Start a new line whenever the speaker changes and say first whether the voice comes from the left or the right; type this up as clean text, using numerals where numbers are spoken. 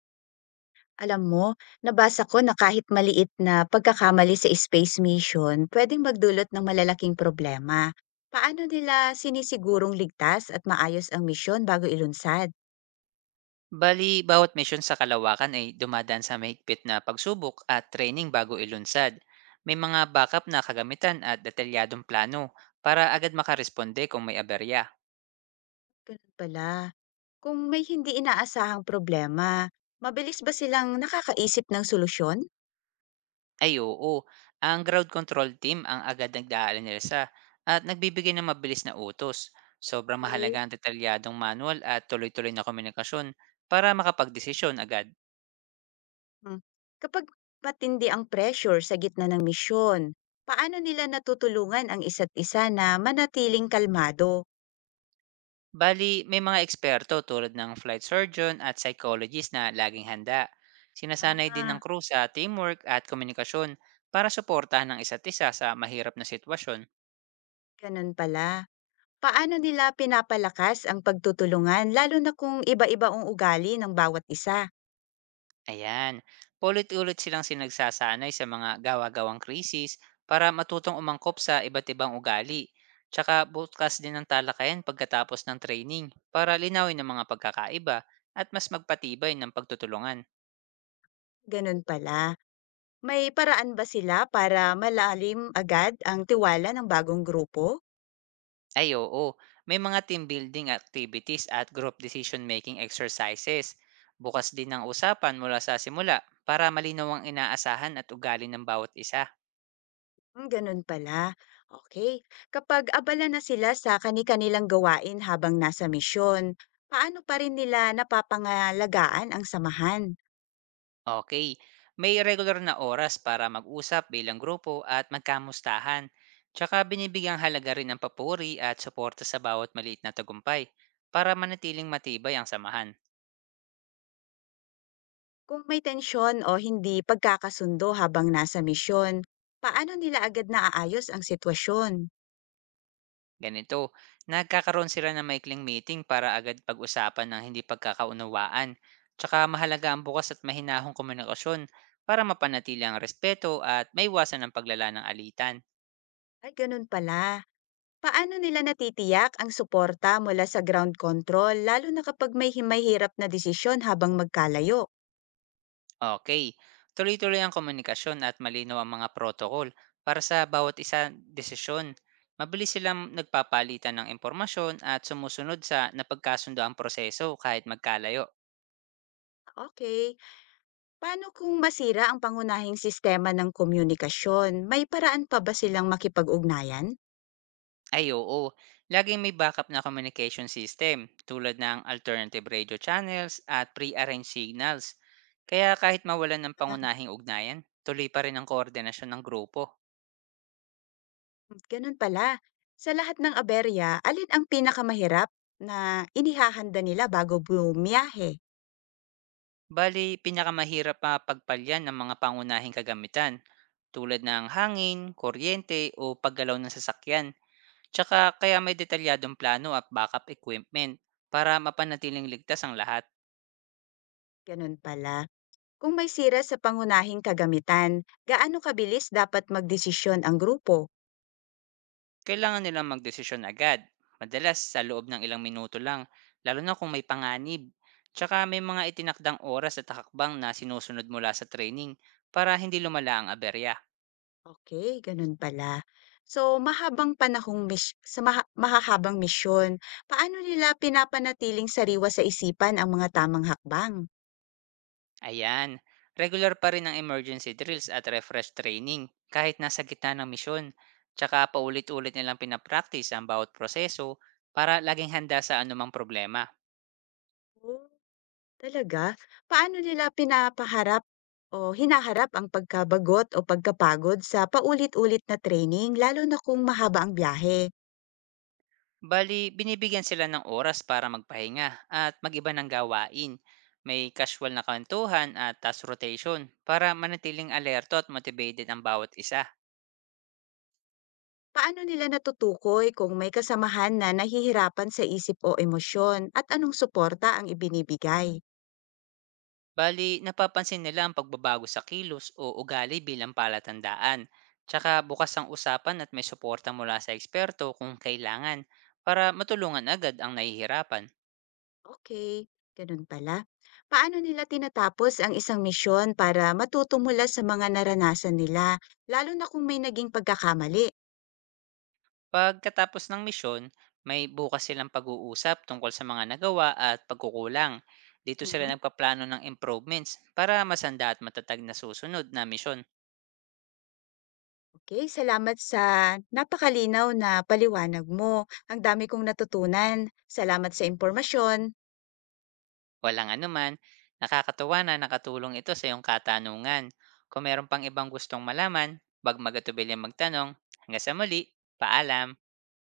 left: Alam mo, nabasa ko na kahit maliit na pagkakamali sa space mission, pwedeng magdulot ng malalaking problema. Paano nila sinisigurong ligtas at maayos ang misyon bago ilunsad?
right: Bali, bawat misyon sa kalawakan ay dumadaan sa mahigpit na pagsubok at training bago ilunsad. May mga backup na kagamitan at detalyadong plano para agad makaresponde kung may aberya.
left: Ganun pala. Kung may hindi inaasahang problema, mabilis ba silang nakakaisip ng solusyon?
right: Ay oo, ang ground control team ang agad nagdaalanisa at nagbibigay ng mabilis na utos. Sobrang mahalaga
left: Okay.
right: ang detalyadong manual at tuloy-tuloy na komunikasyon para makapagdesisyon agad.
left: Hmm. Kapag matindi ang pressure sa gitna ng misyon, paano nila natutulungan ang isa't isa na manatiling kalmado?
right: Bali, may mga eksperto tulad ng flight surgeon at psychologist na laging handa. Sinasanay din ng
left: Ah,
right: crew sa teamwork at komunikasyon para suportahan ng isa't isa sa mahirap na sitwasyon.
left: ganun pala. Paano nila pinapalakas ang pagtutulungan lalo na kung iba-iba ang ugali ng bawat isa?
right: Ayan, paulit-ulit silang sinagsasanay sa mga gawa-gawang krisis para matutong umangkop sa iba't ibang ugali. Tsaka bukas din ng talakayan pagkatapos ng training para linawin ng mga pagkakaiba at mas magpatibay ng pagtutulungan.
left: Ganun pala. May paraan ba sila para malalim agad ang tiwala ng bagong grupo?
right: Ay oo, may mga team building activities at group decision making exercises. Bukas din ang usapan mula sa simula para malinaw ang inaasahan at ugali ng bawat isa.
left: Hmm, ganun pala. Okay. Kapag abala na sila sa kani-kanilang gawain habang nasa misyon, paano pa rin nila napapangalagaan ang samahan?
right: Okay, may regular na oras para mag-usap bilang grupo at magkamustahan. Tsaka binibigyang halaga rin ang papuri at suporta sa bawat maliit na tagumpay para manatiling matibay ang samahan.
left: Kung may tensyon o hindi pagkakasundo habang nasa misyon, paano nila agad naaayos ang sitwasyon?
right: Ganito, nagkakaroon sila ng maikling meeting para agad pag-usapan ng hindi pagkakaunawaan. Tsaka mahalaga ang bukas at mahinahong komunikasyon para mapanatili ang respeto at maiwasan ang paglala ng alitan.
left: Ay, ganun pala. Paano nila natitiyak ang suporta mula sa ground control lalo na kapag may may hirap na desisyon habang magkalayo?
right: Okay, tuloy-tuloy ang komunikasyon at malinaw ang mga protocol para sa bawat isa desisyon. Mabilis silang nagpapalitan ng impormasyon at sumusunod sa napagkasundo ang proseso kahit magkalayo.
left: Okay, paano kung masira ang pangunahing sistema ng komunikasyon? May paraan pa ba silang makipag-ugnayan?
right: Ay oo, laging may backup na communication system tulad ng alternative radio channels at pre-arranged signals. Kaya kahit mawalan ng
left: Ah,
right: pangunahing ugnayan, tuloy pa rin ang koordinasyon ng grupo.
left: ganun pala. Sa lahat ng aberya, alin ang pinakamahirap na inihahanda nila bago bumiyahe?
right: Bali, pinakamahirap pa pagpalyan ng mga pangunahing kagamitan tulad ng hangin, kuryente o paggalaw ng sasakyan. Tsaka kaya may detalyadong plano at backup equipment para mapanatiling ligtas ang lahat.
left: Ganun pala. Kung may sira sa pangunahing kagamitan, gaano kabilis dapat magdesisyon ang grupo?
right: Kailangan nilang magdesisyon agad, madalas sa loob ng ilang minuto lang, lalo na kung may panganib. Tsaka may mga itinakdang oras at hakbang na sinusunod mula sa training para hindi lumala ang aberya.
left: Okay, gano'n pala. So, mahabang panahong mis sa maha mahahabang misyon, paano nila pinapanatiling sariwa sa isipan ang mga tamang hakbang?
right: Ayan, regular pa rin ang emergency drills at refresh training kahit nasa gitna ng misyon. Tsaka paulit-ulit nilang pinapractice ang bawat proseso para laging handa sa anumang problema.
left: Oh, talaga? Paano nila pinapaharap o hinaharap ang pagkabagot o pagkapagod sa paulit-ulit na training lalo na kung mahaba ang biyahe?
right: Bali, binibigyan sila ng oras para magpahinga at mag-iba ng gawain. May casual na kwentuhan at task rotation para manatiling alerto at motivated ang bawat isa.
left: Paano nila natutukoy kung may kasamahan na nahihirapan sa isip o emosyon at anong suporta ang ibinibigay?
right: Bali, napapansin nila ang pagbabago sa kilos o ugali bilang palatandaan. Tsaka bukas ang usapan at may suporta mula sa eksperto kung kailangan para matulungan agad ang nahihirapan.
left: Okay, gano'n pala. Paano nila tinatapos ang isang misyon para matuto mula sa mga naranasan nila, lalo na kung may naging pagkakamali?
right: Pagkatapos ng misyon, may bukas silang pag-uusap tungkol sa mga nagawa at pagkukulang. Dito sila
left: Mhm.
right: nagpaplano ng improvements para masanda at matatag na susunod na misyon.
left: Okey, salamat sa napakalinaw na paliwanag mo. Ang dami kong natutunan. Salamat sa impormasyon.
right: Walang anuman, nakakatuwa na nakatulong ito sa iyong katanungan. Kung meron pang ibang gustong malaman, bag magatubili magtanong. Hanggang sa muli, paalam!